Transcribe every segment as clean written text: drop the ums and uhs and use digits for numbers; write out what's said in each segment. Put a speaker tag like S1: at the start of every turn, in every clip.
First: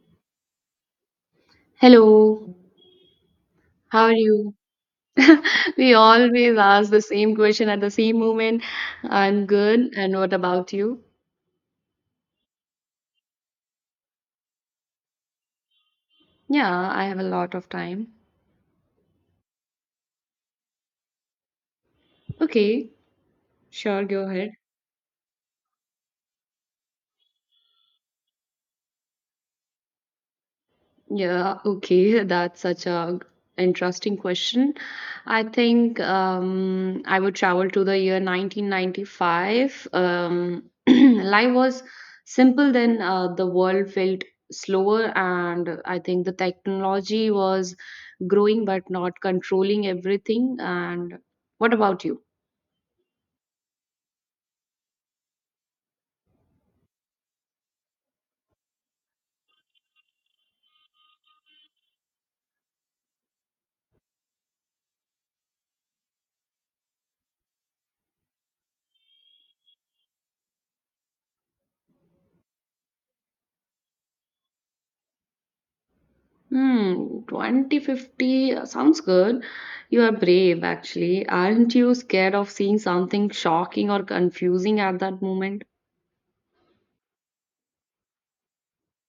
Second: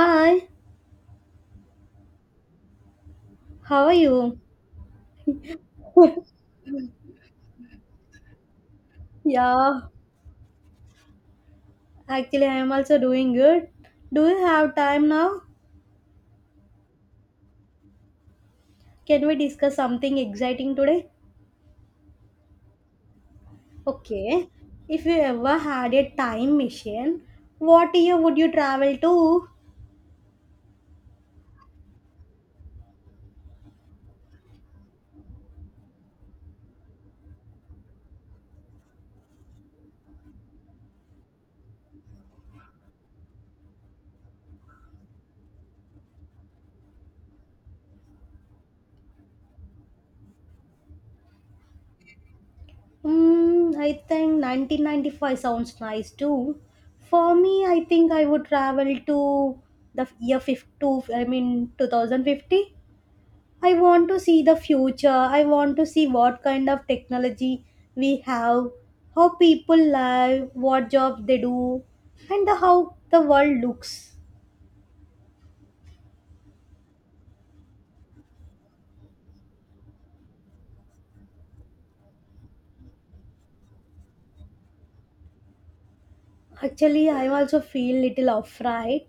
S1: Hi,
S2: Hello,
S1: how are
S2: how are
S1: you?
S2: you? We always ask the same question at the same moment. I'm
S1: Yeah,
S2: good, and what about you?
S1: actually, I am also doing good. Do you have time now?
S2: Yeah, I have a lot of time.
S1: Can we discuss something exciting today?
S2: Okay, sure, go
S1: Okay,
S2: ahead.
S1: if you ever had a time machine, what year would you travel to?
S2: Yeah, okay, that's such a interesting question. I think I would travel to the year 1995. Life was simple then, the world felt slower, and I think the technology was growing but not controlling everything. And what about you?
S1: Mm, I think 1995 sounds nice too. For me, I think I would travel to the year 50, I mean 2050. I want to see the future. I want to see what kind of technology we have, how people live, what jobs they do, and how the world looks.
S2: Hmm, 2050 sounds good. You are brave, actually. Aren't you scared of seeing something shocking or confusing at that moment?
S1: Actually, I also feel little afraid.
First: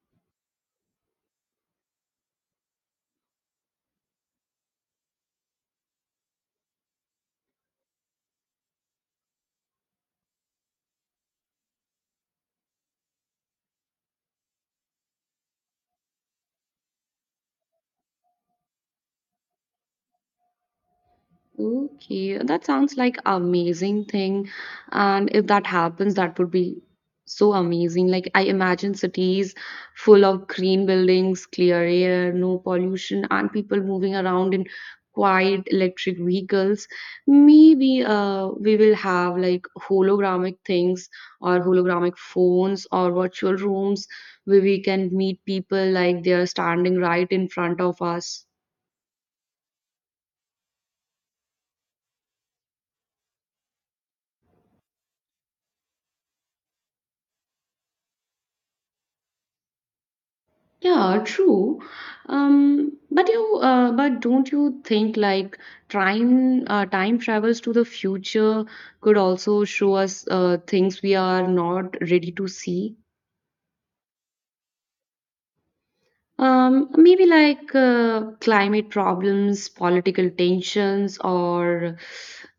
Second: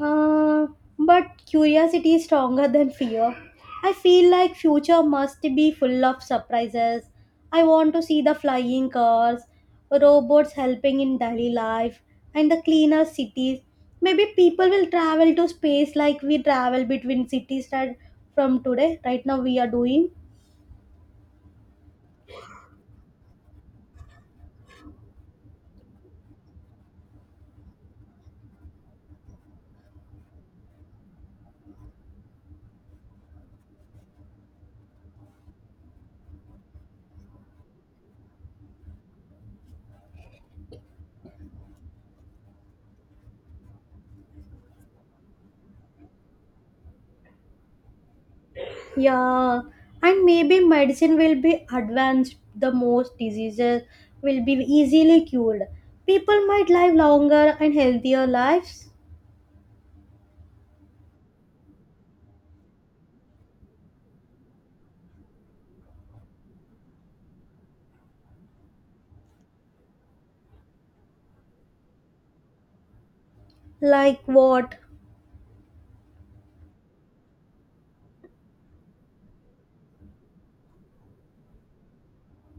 S1: Uh, but curiosity is stronger than fear. I feel like future must be full of surprises. I want to see the flying cars, robots helping in daily life, and the cleaner cities. Maybe people will travel to space like we travel between cities right from today. Right now we are doing.
S2: Okay, that sounds like amazing thing. And if that happens, that would be so amazing. Like I imagine cities full of green buildings, clear air, no pollution, and people moving around in quiet electric vehicles. Maybe we will have like hologramic things or hologramic phones or virtual rooms where we can meet people like they are standing right in front of us.
S1: Yeah, and maybe medicine will be advanced, the most diseases will be easily cured. People might live longer and healthier lives.
S2: Yeah, true. But but don't you think like time travels to the future could also show us things we are not ready to see?
S1: Like what?
S2: Maybe like climate problems, political tensions, or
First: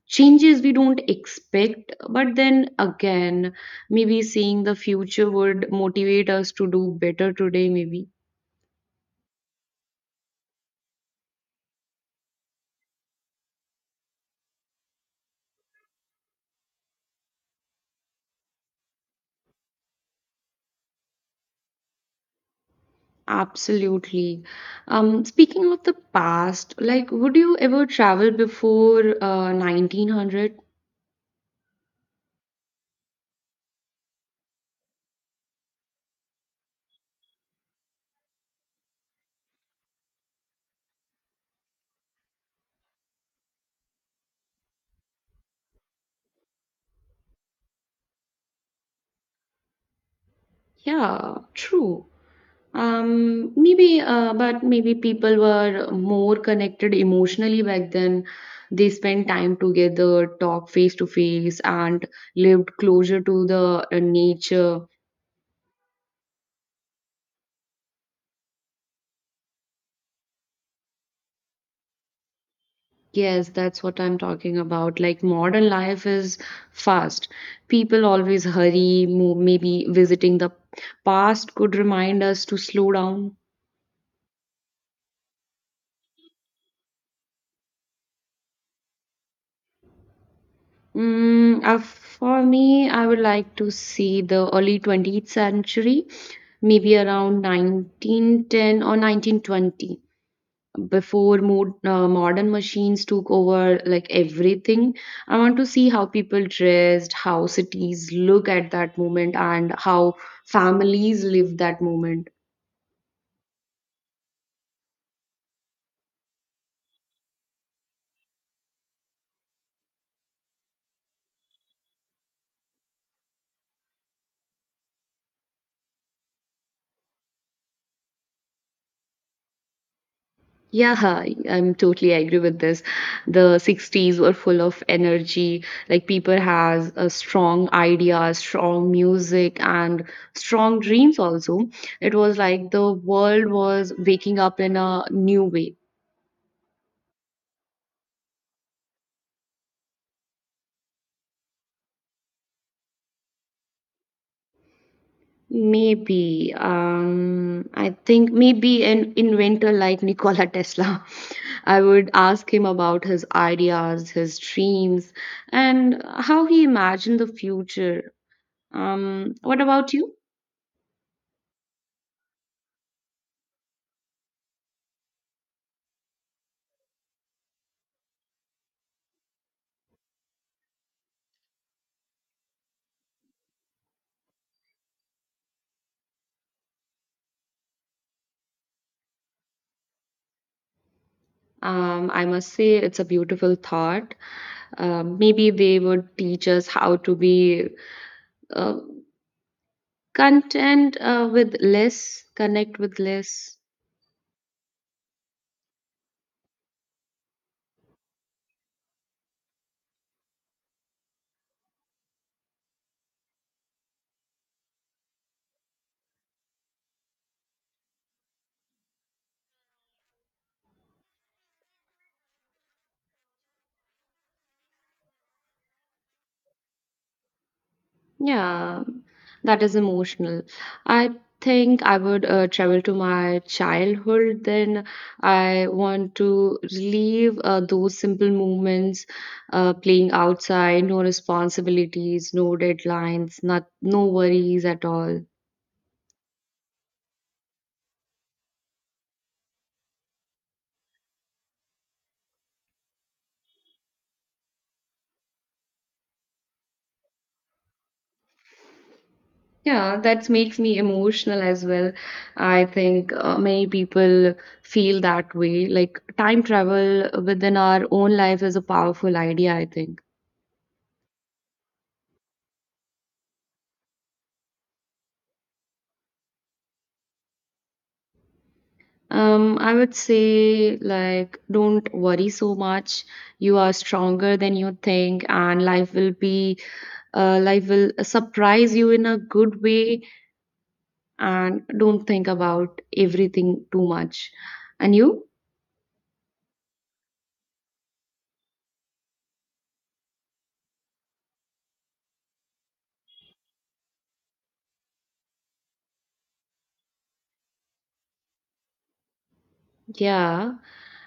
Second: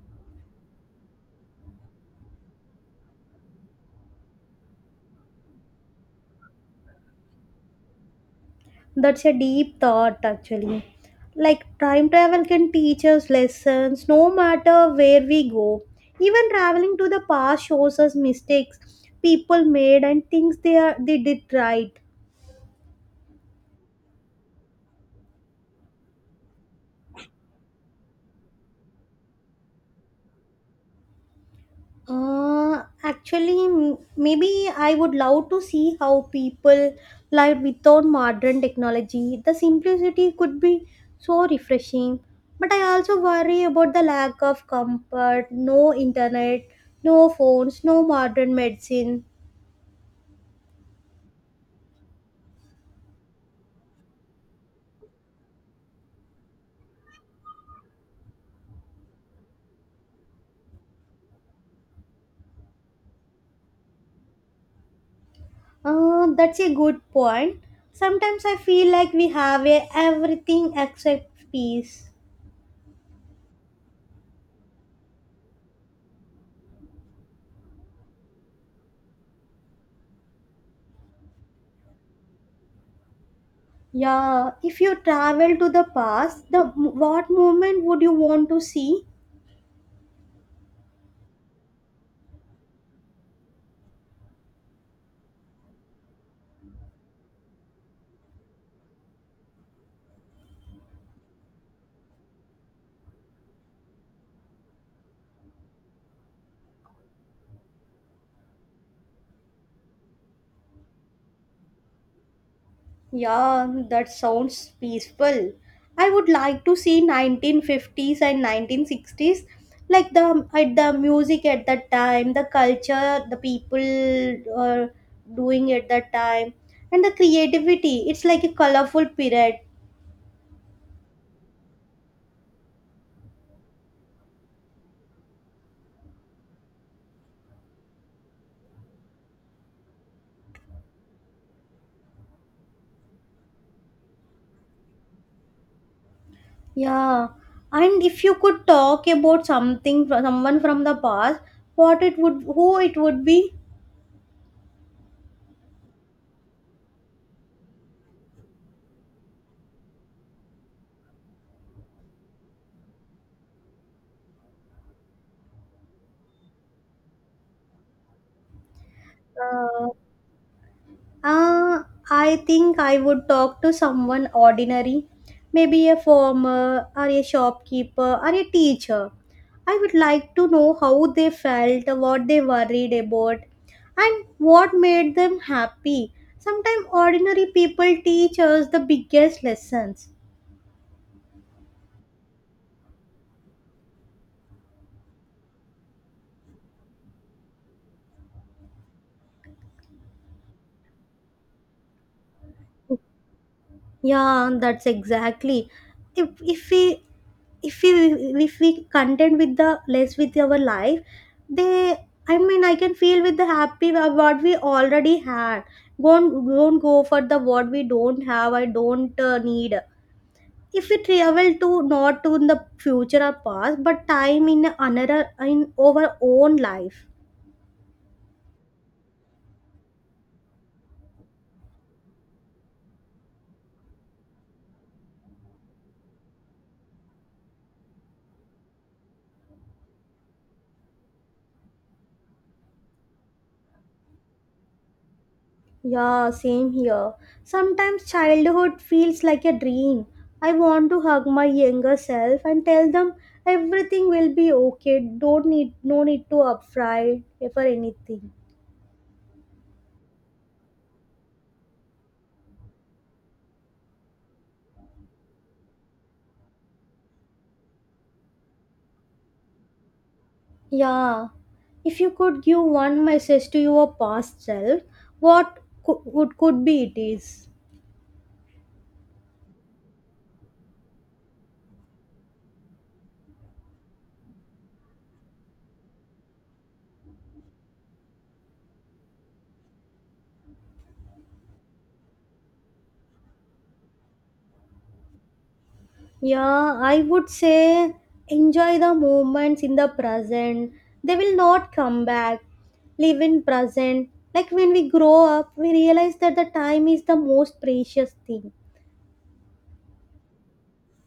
S2: changes we don't expect. But then again, maybe seeing the future would motivate us to do better today, maybe.
S1: That's a deep thought, actually. Like time travel can teach us lessons no matter where we go. Even traveling to the past shows us mistakes people made and things they did right.
S2: Absolutely. Speaking of the past, like, would you ever travel before 1900?
S1: Actually, maybe I would love to see how people lived without modern technology. The simplicity could be so refreshing. But I also worry about the lack of comfort, no internet, no phones, no modern medicine.
S2: Yeah, true. But maybe people were more connected emotionally back then. They spent time together, talked face to face, and lived closer to the nature.
S1: That's a good point. Sometimes I feel like we have a everything except peace.
S2: Yes, that's what I'm talking about. Like modern life is fast. People always hurry. Maybe visiting the past could remind us to slow down.
S1: Yeah, if you travel to the past, the what moment would you want to see?
S2: For me, I would like to see the early 20th century, maybe around 1910 or 1920, before modern machines took over like everything. I want to see how people dressed, how cities look at that moment, and how families live that moment.
S1: Yeah, that sounds peaceful. I would like to see 1950s and 1960s, like the music at that time, the culture, the people uh, doing at that time, and the creativity. It's like a colorful period.
S2: Yeah, I'm totally agree with this. The 60s were full of energy. Like people has a strong idea, strong music, and strong dreams also. It was like the world was waking up in a new way.
S1: Yeah, and if you could talk about something from someone from the past, who it would be?
S2: Maybe. I think maybe an inventor like Nikola Tesla. I would ask him about his ideas, his dreams, and how he imagined the future. What
S1: Uh,
S2: about you?
S1: Uh, I think I would talk to someone ordinary, maybe a farmer or a shopkeeper or a teacher. I would like to know how they felt, what they worried about, and what made them happy. Sometimes ordinary people teach us the biggest lessons.
S2: I must say it's a beautiful thought. Maybe they would teach us how to be uh, content with less, connect with less.
S1: Yeah, that's exactly. If if we if we if we content with the less with our life, they I mean I can feel with the happy of what we already had. Don't go for the what we don't have. I don't need. If we travel to not to in the future or past, but time in another in our own life.
S2: Yeah, that is emotional. I think I would travel to my childhood then. I want to relive those simple moments, playing outside, no responsibilities, no deadlines, not no worries at all.
S1: Yeah, same here. Sometimes childhood feels like a dream. I want to hug my younger self and tell them everything will be okay. Don't need No need to upfry for anything.
S2: Yeah, that makes me emotional as well. I think many people feel that way. Like time travel within our own life is a powerful idea, I think.
S1: Yeah. If you could give one message to your past self, what could be it is?
S2: I would say, like, don't worry so much. You are stronger than you think, and life will life will surprise you in a good way. And don't think about everything too much. And you?
S1: Yeah, I would say enjoy the moments in the present. They will not come back. Live in present. Like when we grow up, we realize that the time is the most precious thing.
S2: Yeah.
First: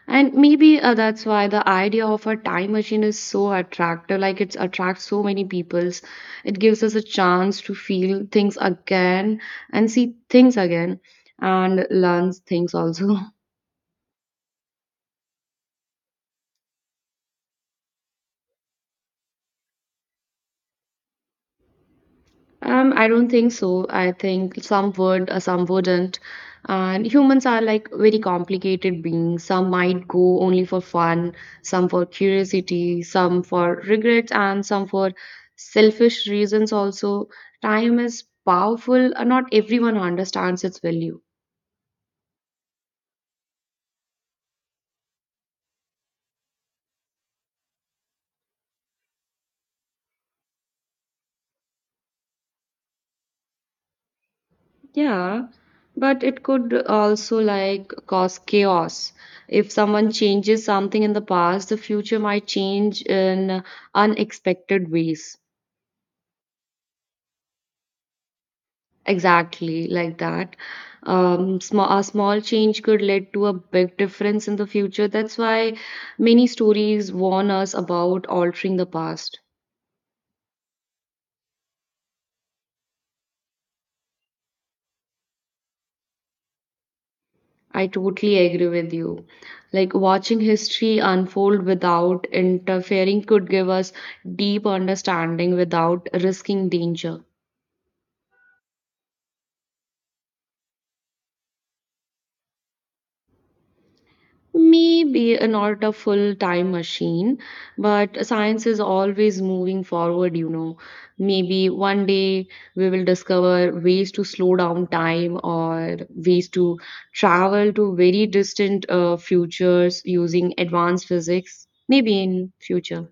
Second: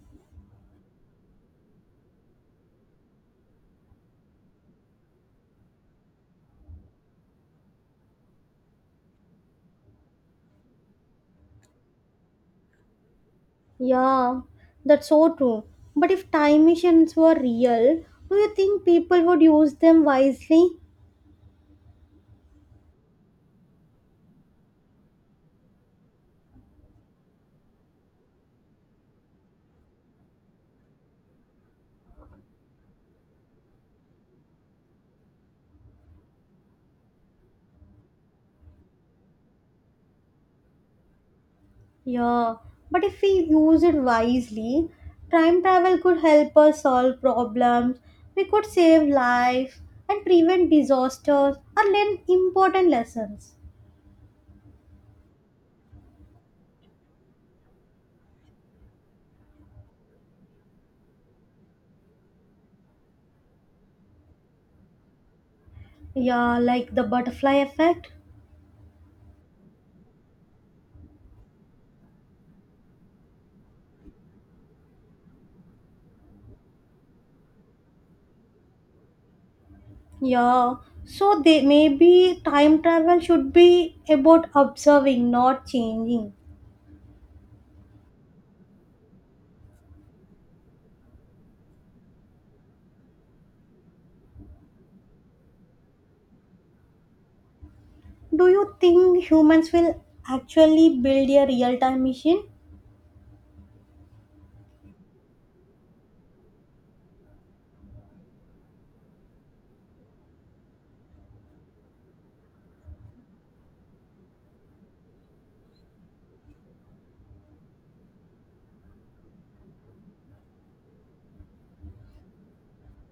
S2: And maybe that's why the idea of a time machine is so attractive. Like, it attracts so many peoples. It gives us a chance to feel things again and see things again and learn things also.
S1: Yeah, that's so true. But if time machines were real, do you think people would use them wisely?
S2: I don't think so. I think some would, some wouldn't. And humans are like very complicated beings. Some might go only for fun, some for curiosity, some for regrets, and some for selfish reasons also. Time is powerful, and not everyone understands its value.
S1: Yeah, but if we use it wisely, time travel could help us solve problems, we could save lives and prevent disasters or learn important lessons.
S2: Yeah, but it could also like cause chaos. If someone changes something in the past, the future might change in unexpected ways.
S1: Yeah, like the butterfly effect.
S2: Exactly, like that. A small change could lead to a big difference in the future. That's why many stories warn us about altering the past.
S1: Yeah, so they maybe time travel should be about observing, not changing.
S2: I totally agree with you. Like watching history unfold without interfering could give us deep understanding without risking danger.
S1: Do you think humans will actually build a real time machine?
S2: Not a full time machine, but science is always moving forward, you know. Maybe one day we will discover ways to slow down time or ways to travel to very distant futures using advanced physics, maybe in future.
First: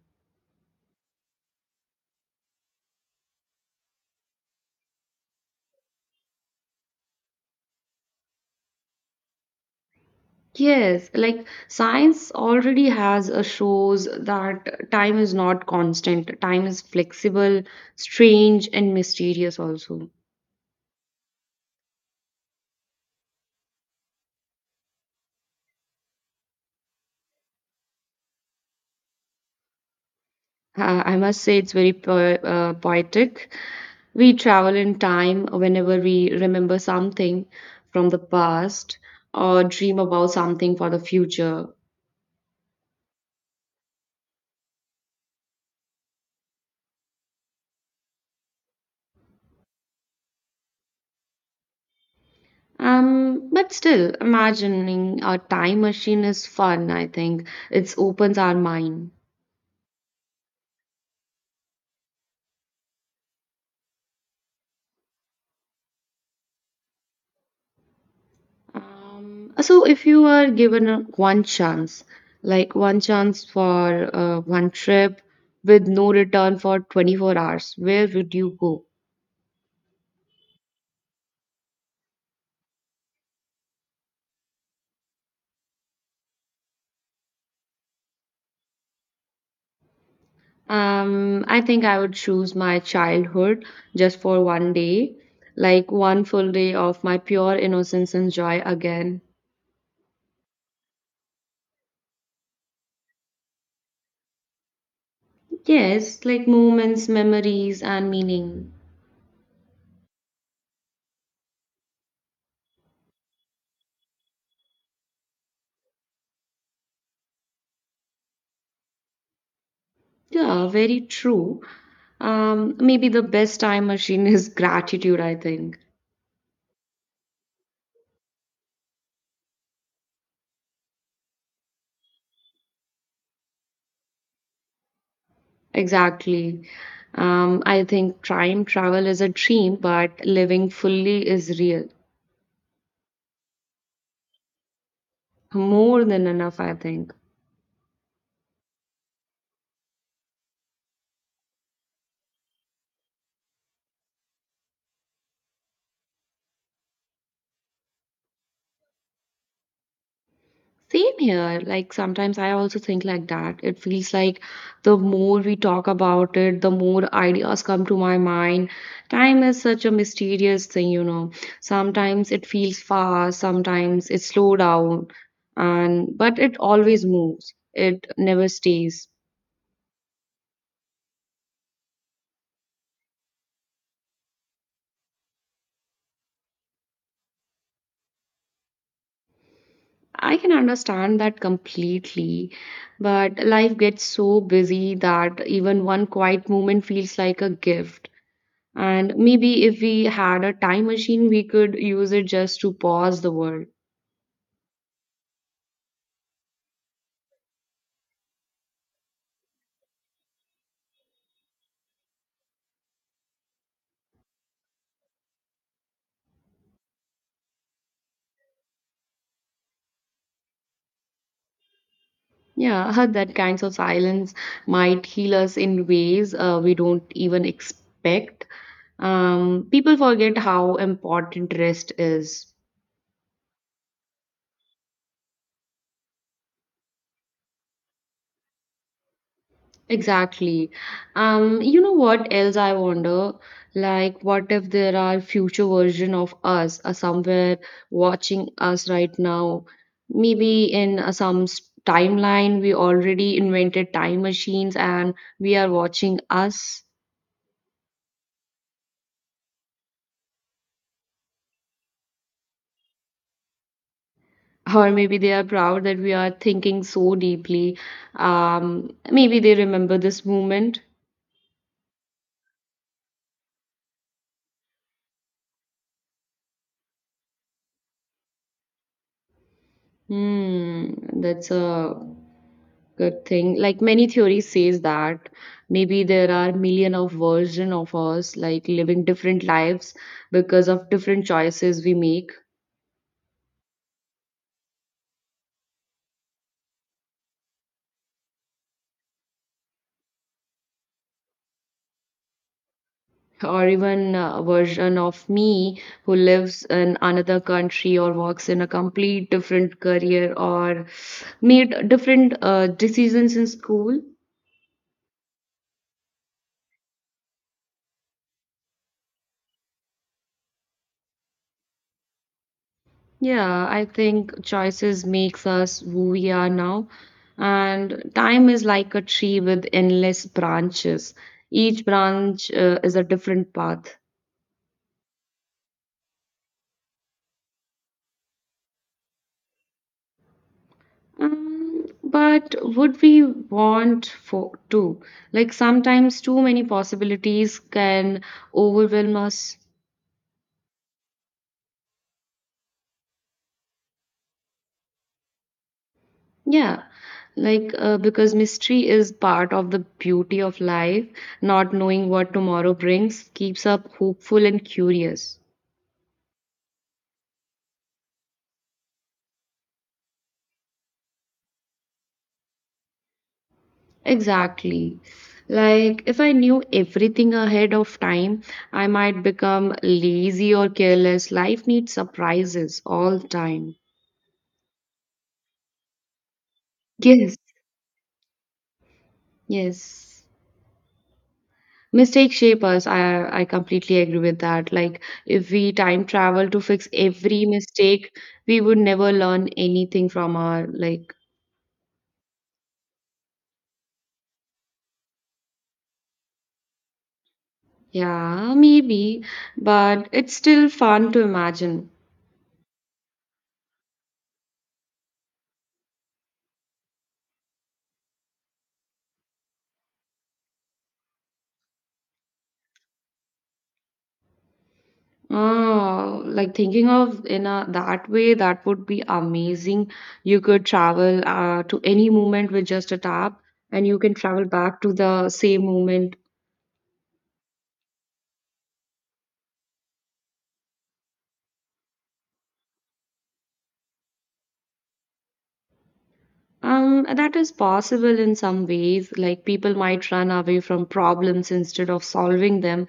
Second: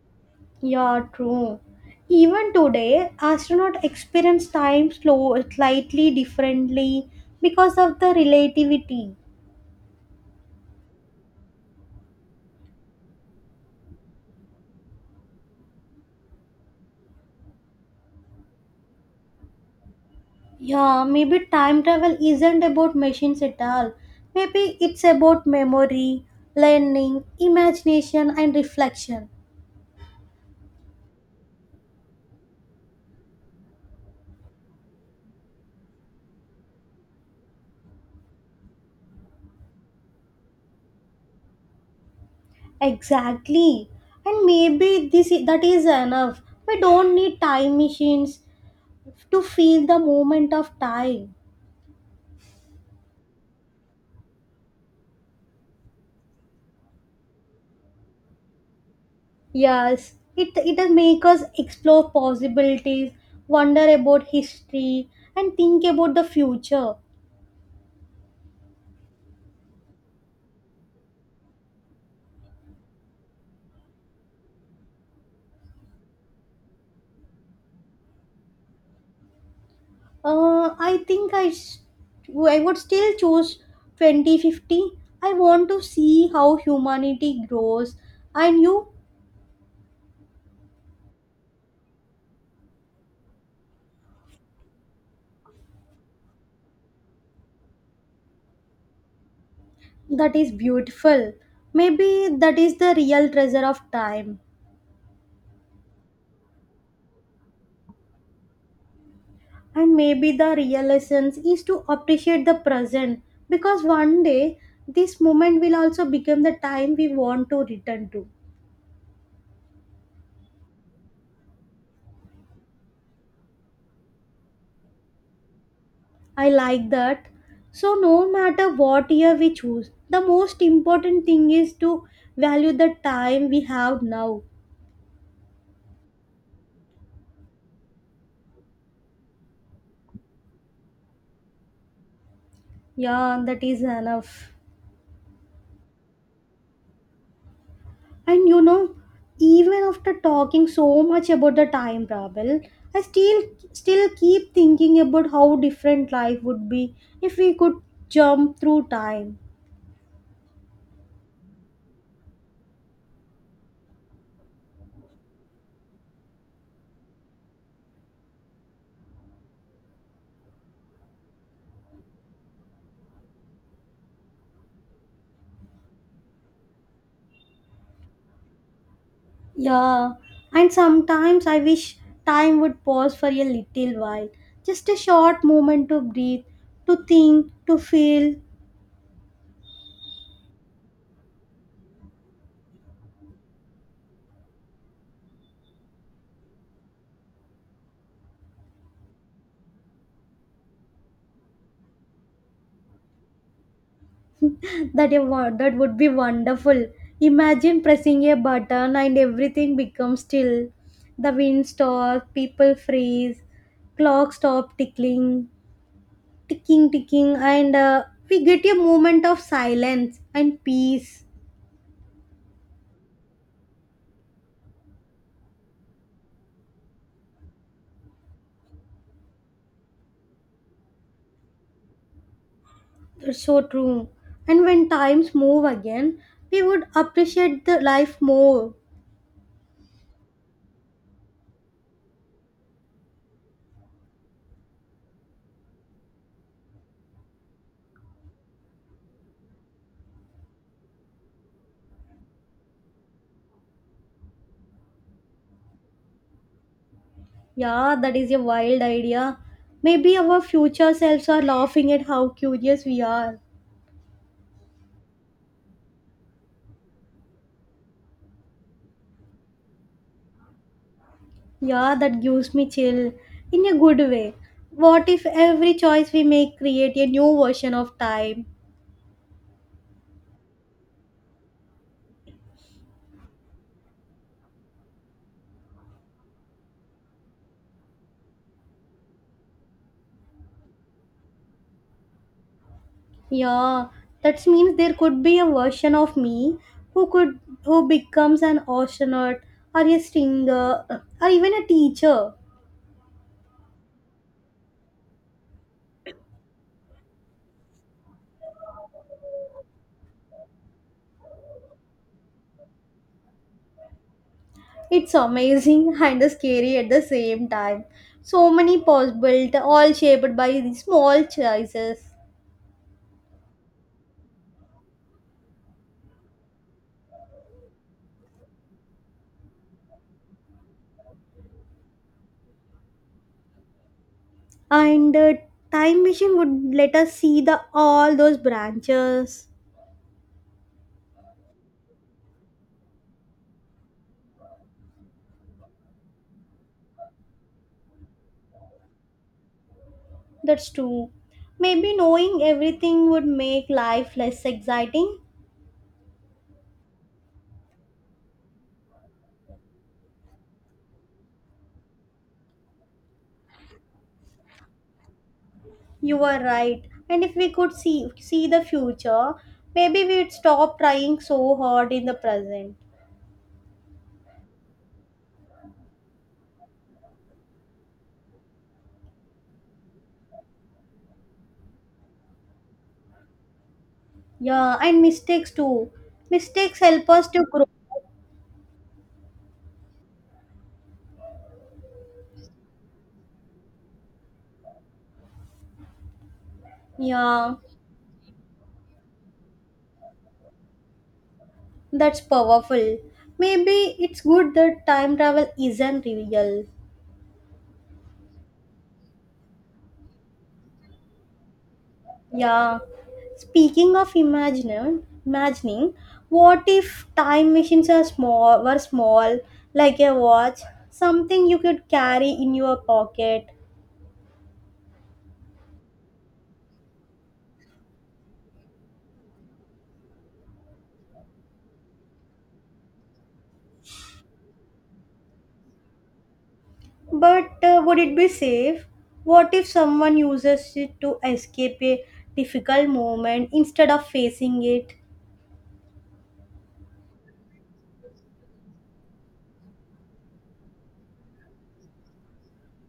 S1: Yeah, true. Even today, astronauts experience slightly differently because of the relativity.
S2: Yes, like science already has shows that time is not constant. Time is flexible, strange, and mysterious also.
S1: Yeah, maybe time travel isn't about machines at all. Maybe it's about memory, learning, imagination, and reflection.
S2: I must say it's very po poetic. We travel in time whenever we remember something from the past or dream about something for the future.
S1: Exactly. And maybe that is enough. We don't need time machines to feel the moment of time.
S2: But still, imagining a time machine is fun, I think. It opens our mind.
S1: Yes, it does make us explore possibilities, wonder about history, and think about the future.
S2: So if you were given one chance, like one chance for one trip with no return for 24 hours, where would you go?
S1: I think I would still choose 2050. I want to see how humanity grows, and you,
S2: I think I would choose my childhood just for one day, like one full day of my pure innocence and joy again.
S1: that is beautiful. Maybe that is the real treasure of time,
S2: Yes, like moments, memories, and meaning.
S1: and maybe the real essence is to appreciate the present because one day this moment will also become the time we want to return to.
S2: Yeah, very true. Maybe the best time machine is gratitude, I think.
S1: I like that. So, no matter what year we choose, the most important thing is to value the time we have now.
S2: Exactly. I think time travel is a dream, but living fully is real.
S1: Yeah, that is enough.
S2: More than enough, I think.
S1: And you know, even after talking so much about the time travel, I still keep thinking about how different life would be if we could jump through time.
S2: Same here. Like sometimes I also think like that. It feels like the more we talk about it, the more ideas come to my mind. Time is such a mysterious thing, you know. Sometimes it feels fast, sometimes it slow down, and but it always moves. It never stays.
S1: Yeah, and sometimes I wish time would pause for a little while, just a short moment to breathe, to think, to feel.
S2: I can understand that completely, but life gets so busy that even one quiet moment feels like a gift. And maybe if we had a time machine, we could use it just to pause the world.
S1: That would be wonderful. Imagine pressing a button and everything becomes still. The wind stops, people freeze, clock stop tickling, and we get a moment of silence and peace.
S2: Yeah, that kinds of silence might heal us in ways we don't even expect. People forget how important rest is.
S1: That's so true. And when times move again, we would appreciate the life more.
S2: Exactly. You know what else I wonder? Like, what if there are future version of us are somewhere watching us right now? Maybe in some timeline, we already invented time machines and we are watching us.
S1: Yeah, that is a wild idea. Maybe our future selves are laughing at how curious we are.
S2: Or maybe they are proud that we are thinking so deeply. Maybe they remember this moment.
S1: Yeah, that gives me chill in a good way. What if every choice we make create a new version of time?
S2: Hmm, that's a good thing. Like many theories says that maybe there are million of version of us, like living different lives because of different choices we make,
S1: Yeah, that means there could be a version of me who could who becomes an astronaut or a singer or even a teacher.
S2: or even a version of me who lives in another country or works in a complete different career or made different decisions in school.
S1: It's amazing and scary at the same time. So many possible, all shaped by the small choices.
S2: Yeah, I think choices makes us who we are now. And time is like a tree with endless branches. Each branch is a different path.
S1: And time machine would let us see the all those branches.
S2: But would we want for to? Like sometimes too many possibilities can overwhelm us.
S1: That's true. Maybe knowing everything would make life less exciting.
S2: Yeah. Like because mystery is part of the beauty of life, not knowing what tomorrow brings keeps us hopeful and curious.
S1: You are right. And if we could see the future, maybe we'd stop trying so hard in the present.
S2: Exactly. Like, if I knew everything ahead of time, I might become lazy or careless. Life needs surprises all the time.
S1: Yeah, and mistakes too. Mistakes help us
S2: Yes,
S1: to grow.
S2: yes. Mistakes shape us. I completely agree with that. Like, if we time travel to fix every
S1: Yeah.
S2: mistake, we would never learn anything from our, like,
S1: That's powerful. Maybe it's good that time travel isn't real.
S2: yeah, maybe, but it's still fun to imagine.
S1: Yeah. Speaking of imagining, what if time machines were small, like a watch, something you could carry in your pocket?
S2: Oh, like thinking of in a that way, that would be amazing. You could travel to any moment with just a tap, and you can travel back to the same moment.
S1: But would it be safe? What if someone uses it to escape a difficult moment instead of facing it?
S2: That is possible in some ways. Like people might run away from problems instead of solving them.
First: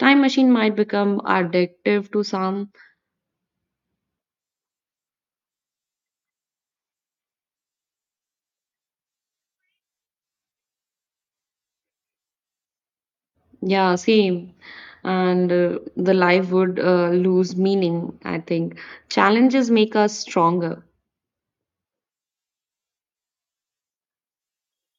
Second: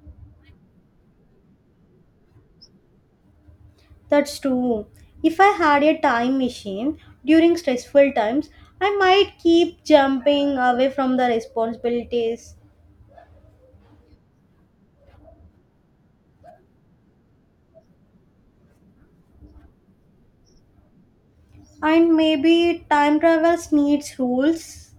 S2: Time machine might become addictive to some.
S1: That's true. If I had a time machine during stressful times, I might keep jumping away from the responsibilities.
S2: Yeah, same. And the life would lose meaning, I think. Challenges make us stronger.
S1: And maybe time travels needs rules.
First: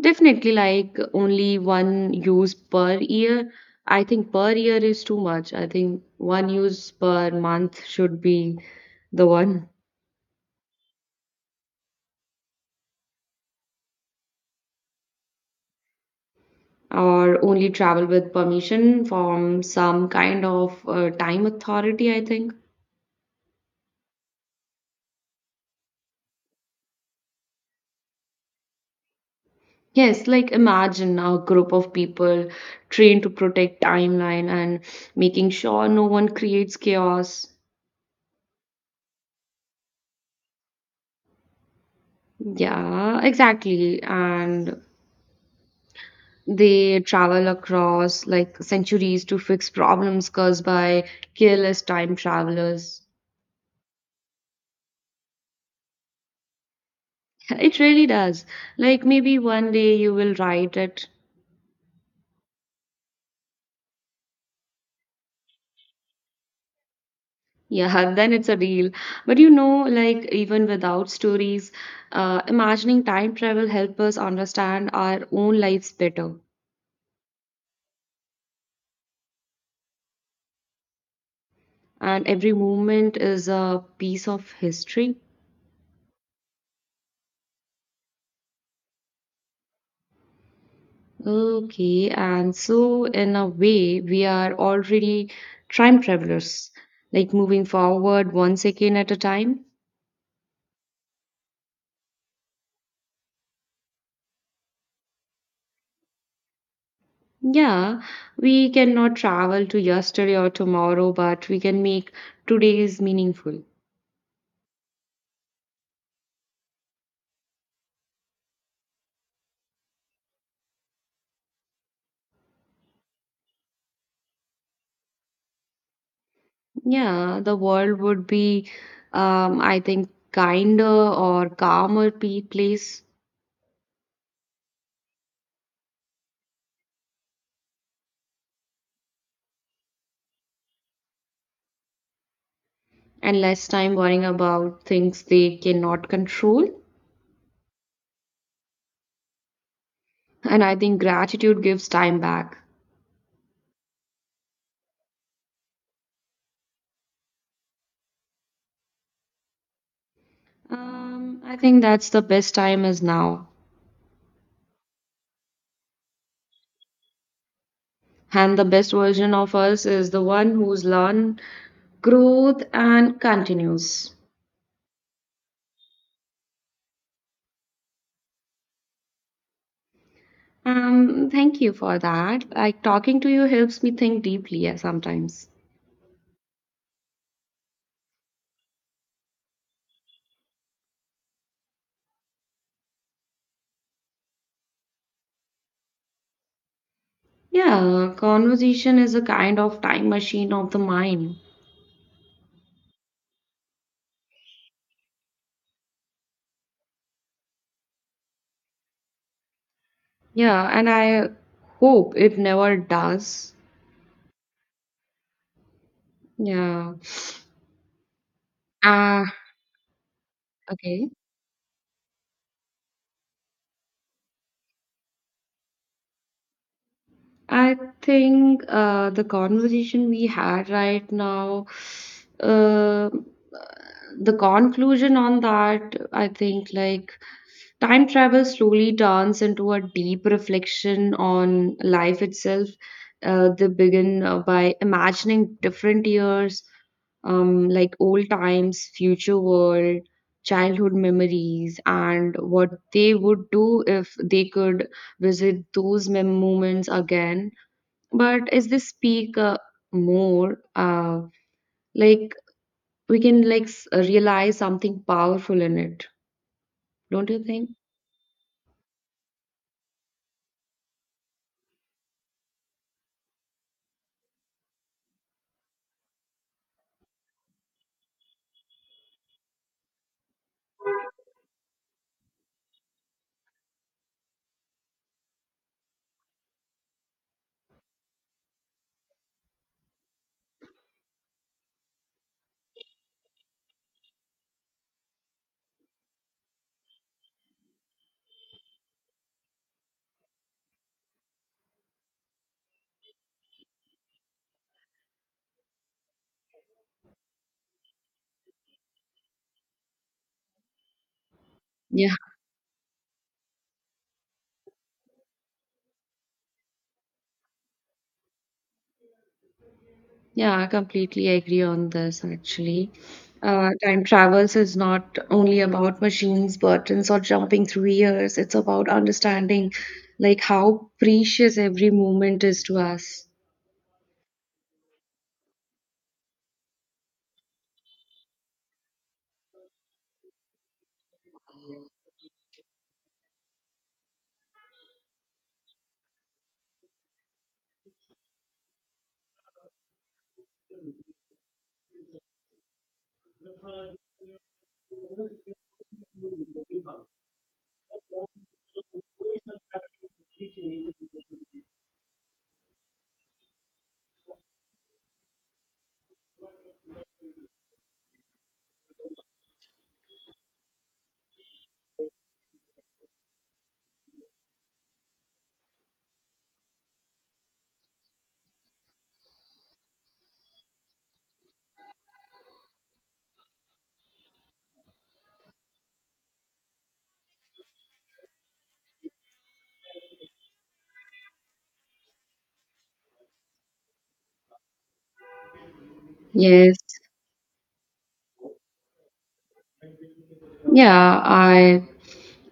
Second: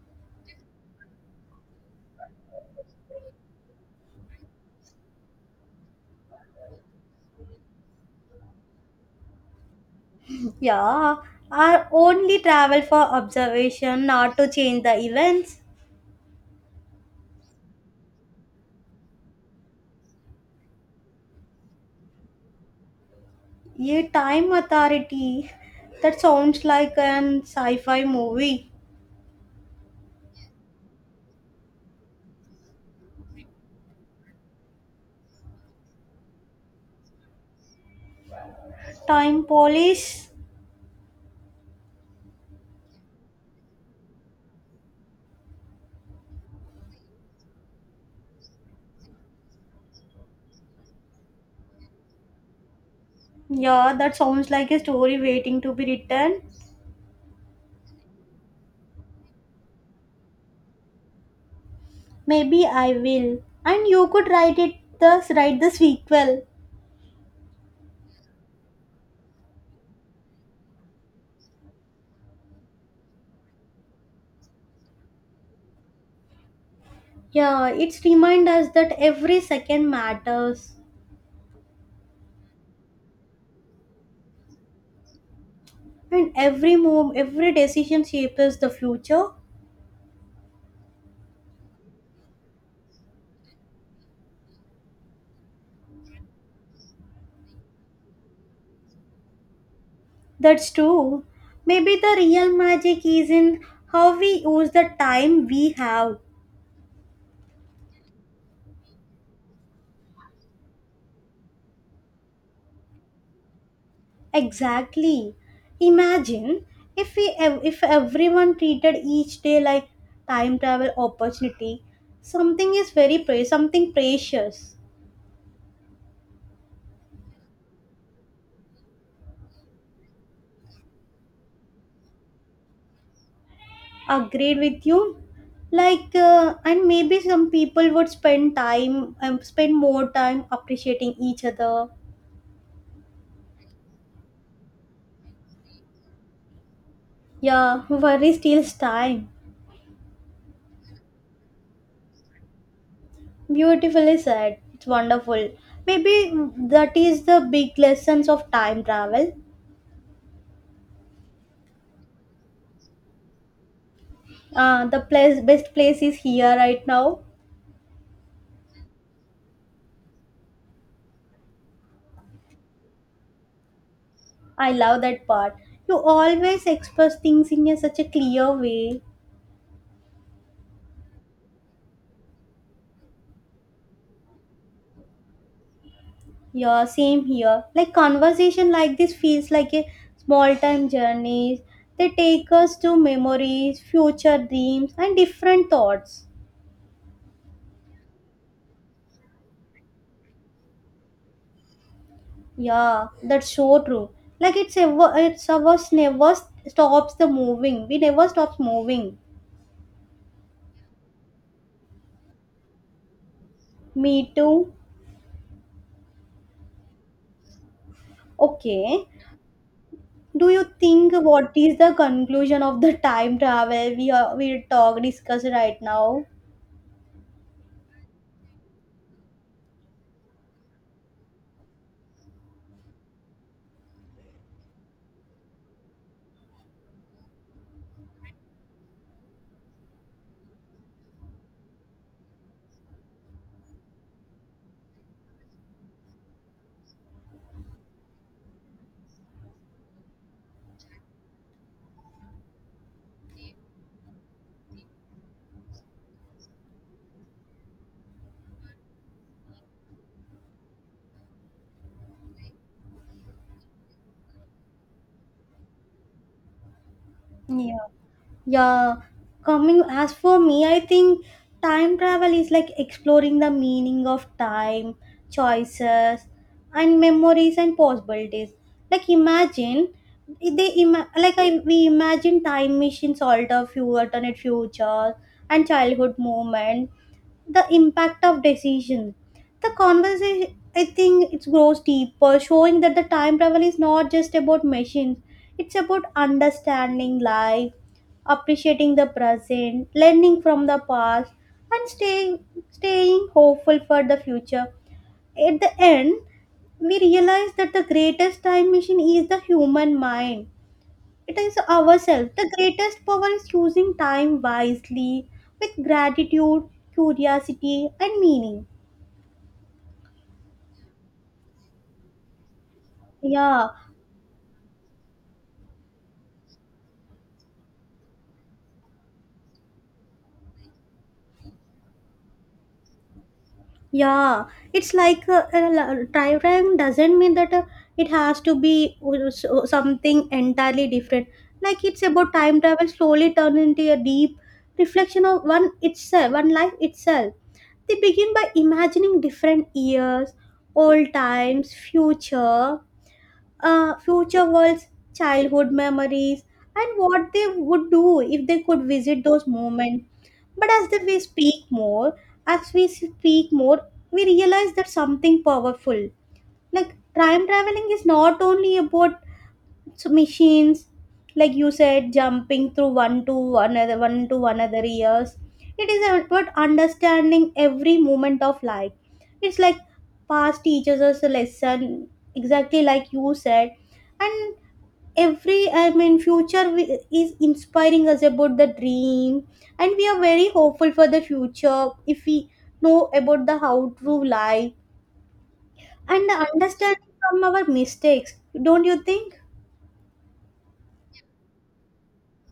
S2: Definitely, like only one use per year. I think per year is too much. I think one use per month should be the one,
S1: Yeah, are only travel for observation, not to change the events.
S2: or only travel with permission from some kind of time authority, I think.
S1: A time authority. That sounds like an sci-fi movie.
S2: Yes, like imagine a group of people trained to protect timeline and making sure no one creates chaos.
S1: Time police.
S2: Yeah, exactly. And they travel across like centuries to fix problems caused by careless time travelers.
S1: Yeah, that sounds like a story waiting to be written.
S2: It really does. Like maybe one day you will write it.
S1: Maybe I will. And you could write it thus write the sequel.
S2: Yeah, then it's a deal. But you know, like even without stories, imagining time travel help us understand our own lives better.
S1: Yeah, it's remind us that every second matters
S2: And every moment is a piece of history.
S1: and every move, every decision shapes the future.
S2: Okay, and so in a way, we are already time travelers, like moving forward one second at a time.
S1: That's true. Maybe the real magic is in how we use the time we have.
S2: Yeah, we cannot travel to yesterday or tomorrow, but we can make today's meaningful.
S1: Exactly. Imagine if we ev- if everyone treated each day like time travel opportunity, something precious.
S2: Yeah, the world would be, I think, kinder or calmer place,
S1: Agreed with you like and maybe some people would spend time spend more time appreciating each other.
S2: and less time worrying about things they cannot control.
S1: Yeah, worry steals time.
S2: And I think gratitude gives time back.
S1: Beautifully said, it's wonderful. Maybe that is the big lessons of time travel.
S2: I think that's the best time is now.
S1: The place Best place is here right now.
S2: And the best version of us is the one who's learned, growth, and continues.
S1: I love that part. You always express things in such a clear way.
S2: Thank you for that. Like talking to you helps me think deeply sometimes.
S1: Yeah, same here. Like conversation like this feels like a small time journey. They take us to memories, future dreams, and different thoughts.
S2: Yeah, conversation is a kind of time machine of the mind.
S1: Yeah, that's so true. Like it's ours, never stops the moving. We never stops moving.
S2: Yeah, and I hope it never does.
S1: Me too.
S2: Yeah.
S1: Okay.
S2: Ah,
S1: Do you
S2: okay.
S1: think what is the conclusion of the time travel we talk discuss right now?
S2: I think the conversation we had right now, uh, the conclusion on that, I think like time travel slowly turns into a deep reflection on life itself. They begin by imagining different years, like old times, future world, childhood memories, and what they would do if they could visit those moments again, but as they speak more, like we can realize something powerful in it, don't you think?
S1: Yeah. Yeah, coming as for me, I think time travel is like exploring the meaning of time, choices, and memories and possibilities. Like imagine they ima- like I, we imagine time machines alter few alternate futures and childhood moment, the impact of decisions. The conversation I think it grows deeper, showing that the time travel is not just about machines, it's about understanding life appreciating the present, learning from the past, and staying hopeful for the future. At the end, we realize that the greatest time machine is the human mind. It is
S2: Yeah,
S1: ourselves. The greatest power is using time wisely with gratitude, curiosity, and meaning.
S2: yeah, I completely agree on this actually.
S1: Yeah,
S2: Uh, time travels is not only about machines, buttons, or jumping through years. It's about understanding like how precious every moment is to us.
S1: yeah, it's like a diagram doesn't mean that it has to be something entirely different. Like it's about time travel slowly turn into a deep reflection of one itself, one life itself. They begin by imagining different years, old times, future, future worlds, childhood memories, and what they would do if they could visit those moments. But we speak more, as we speak more, we realize that something powerful. Like time traveling is not only about machines, like you said, jumping through one to another years. It is about understanding every moment of life. It's like past teaches us a lesson, exactly like you said, and every future is inspiring us about the dream, and we are very hopeful for the future if we know about the how to life and the
S2: Yes.
S1: understanding from our mistakes, don't you think?
S2: Yeah, I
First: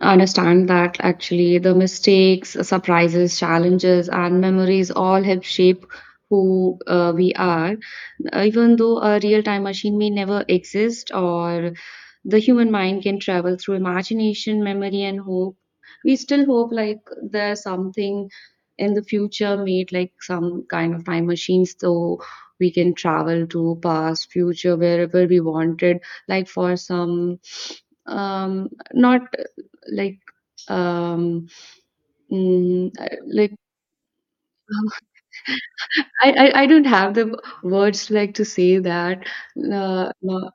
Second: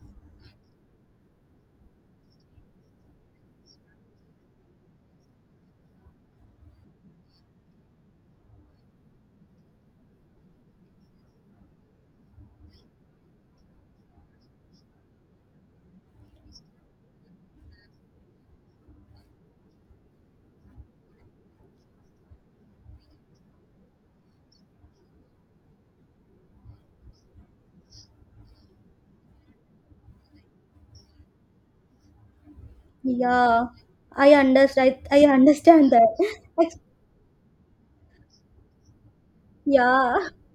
S2: understand that actually. The mistakes, surprises, challenges, and memories all help shape who we are. Even though a real time machine may never exist, or the human mind can travel through imagination, memory, and hope, we still hope like there's something in the future made like some kind of time machines so we can travel to past future wherever we wanted, like for some, um not, like, um, I like,
S1: Yeah, I understand
S2: I
S1: that.
S2: I I don't have the words, like, to say that,
S1: Yeah.
S2: no,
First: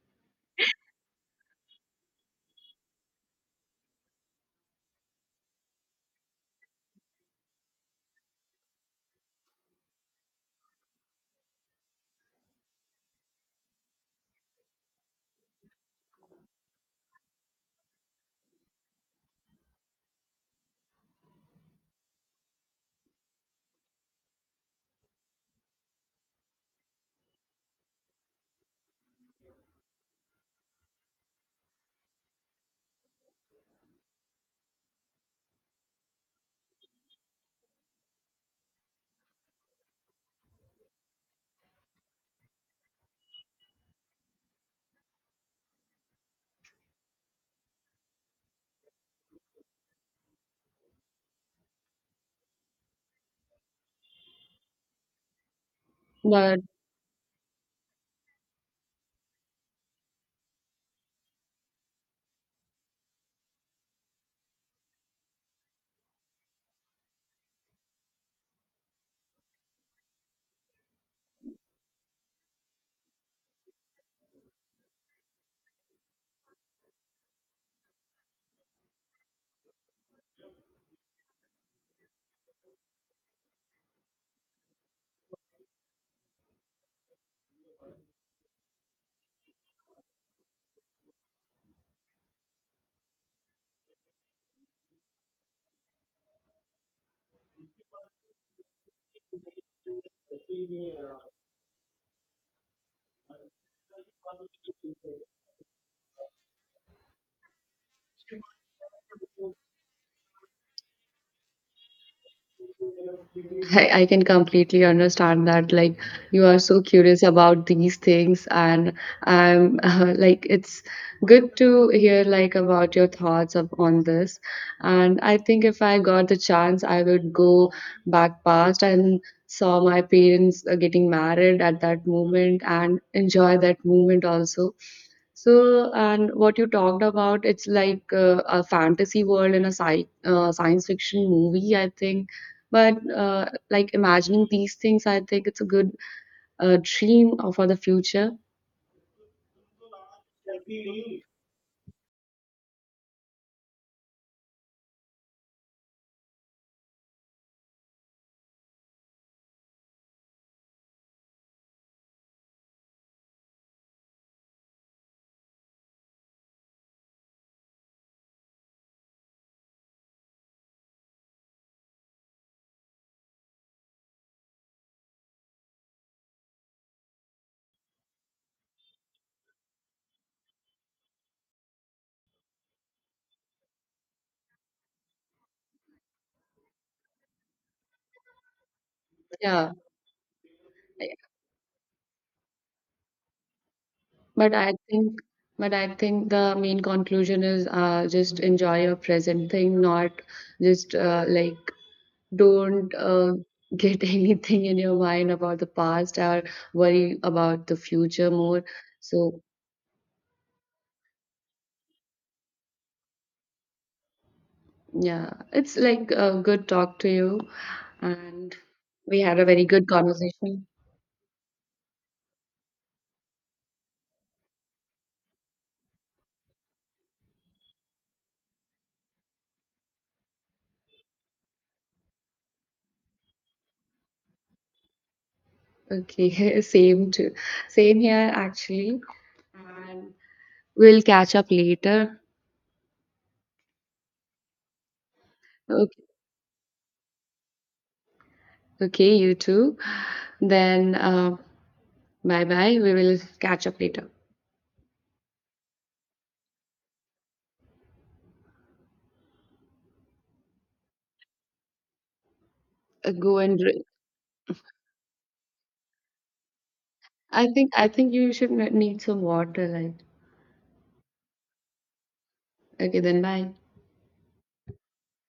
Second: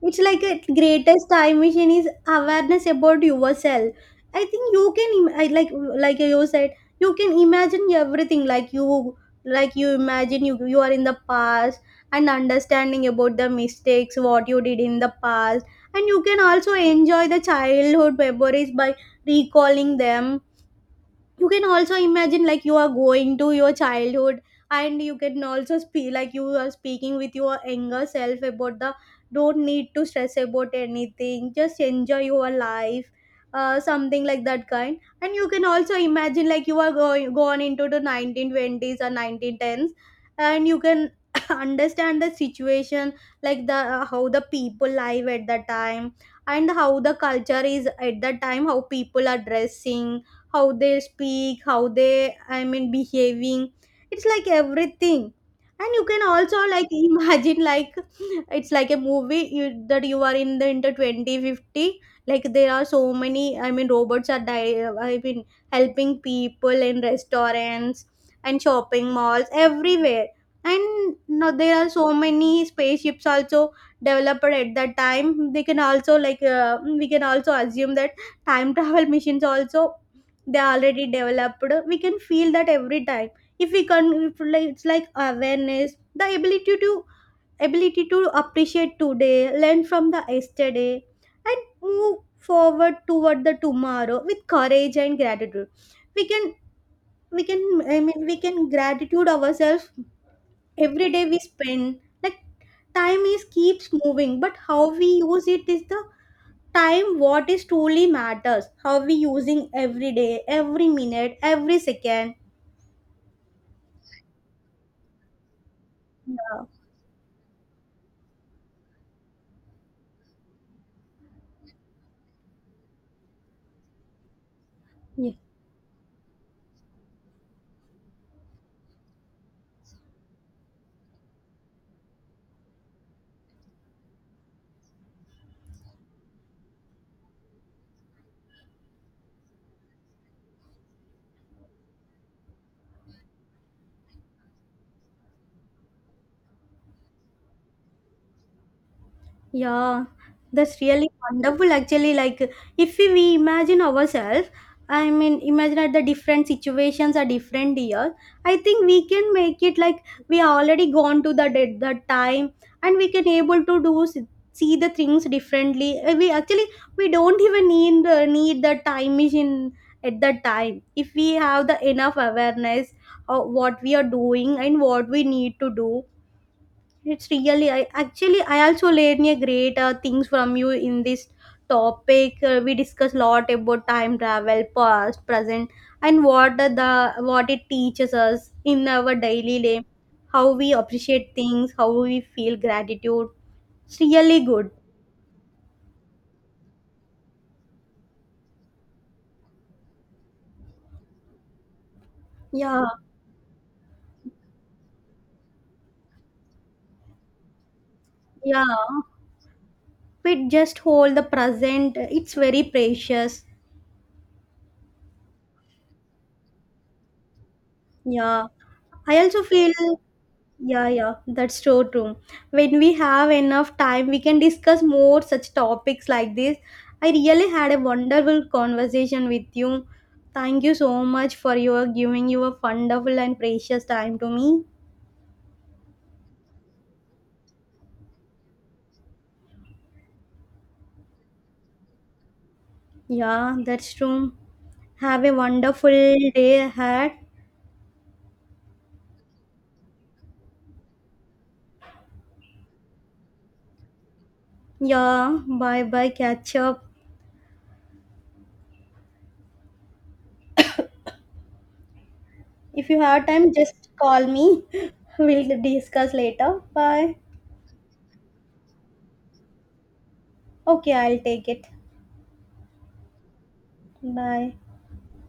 S1: It's like a greatest time machine is awareness about yourself. I think I like you said, you can imagine everything like you imagine you are in the past and understanding about the mistakes what you did in the past, and you can also enjoy the childhood memories by recalling them. You can also imagine like you are going to your childhood, and you can also speak like you are speaking with your younger self about the don't need to stress about anything, just enjoy your life. Something like that kind, and you can also imagine like you are going gone into the 1920s or 1910s, and you can understand the situation, like the how the people live at that time, and how the culture is at that time, how people are dressing, how they speak, how they behaving. It's like everything. And you can also
S2: but
S1: like imagine like it's like a movie that you are in the into 2050. Like there are so many robots helping people in restaurants and shopping malls everywhere, and now there are so many spaceships also developed at that time. They can also like we can also assume that time travel machines also, they already developed. We can feel that every time, if we can, if like it's like awareness, the ability to, ability to appreciate today, learn from the yesterday, and move forward toward the tomorrow with courage and gratitude. we can we can, we can gratitude ourselves every day we spend. Like time is keeps moving, but how we use it is the time, what is truly matters, how we using every day, every minute, every second.
S2: I can completely understand that. Like, you are
S1: Yeah,
S2: so curious about these things, and I'm like, it's good to hear like about your thoughts of, on this. And
S1: yeah,
S2: I think if I got the chance, I would go back past and saw my parents getting married at that moment and enjoy that moment also. So, and what you talked about, it's like a fantasy world in a science fiction movie, I think. But like imagining these things, I think it's a good dream for the future.
S1: yeah. That's really wonderful actually. Like if we imagine ourselves, I mean imagine at the different situations are different year, I think we can make it like we are already gone to the dead that time, and we can able see the things differently. We actually we don't even need need the time machine at that time, if we have the enough awareness of what we are doing and what we need to do. I also learned a great things from you in this topic. We discuss lot about time travel, past, present, and what are the what it teaches us in our daily
S2: Yeah,
S1: life, how we appreciate things, how we feel gratitude. It's really
S2: but
S1: good.
S2: I think, but I think the main conclusion is just enjoy your present thing, not just like
S1: Yeah,
S2: don't get anything in your mind about the past or worry about the future more.
S1: yeah.
S2: So
S1: We just hold the present. It's very precious.
S2: yeah, it's like a good talk to you,
S1: Yeah.
S2: and
S1: I
S2: we had
S1: also
S2: a very good
S1: feel.
S2: conversation.
S1: Yeah, yeah, that's so true. When we have enough time, we can discuss more such topics like this. I really had a wonderful conversation with you. Thank you so much for your giving your wonderful and precious time to me.
S2: Okay, same too. Same here, actually. And we'll catch up later.
S1: Yeah, that's true. Have a wonderful
S2: Okay,
S1: day ahead.
S2: okay, you too. Then, bye bye. We will catch up later.
S1: Yeah, bye bye, catch up. If you have
S2: Go
S1: time,
S2: and
S1: just
S2: drink.
S1: call me. We'll discuss later. Bye.
S2: I think you should need some water. Like,
S1: Okay, I'll take it.
S2: okay, then bye.
S1: Bye.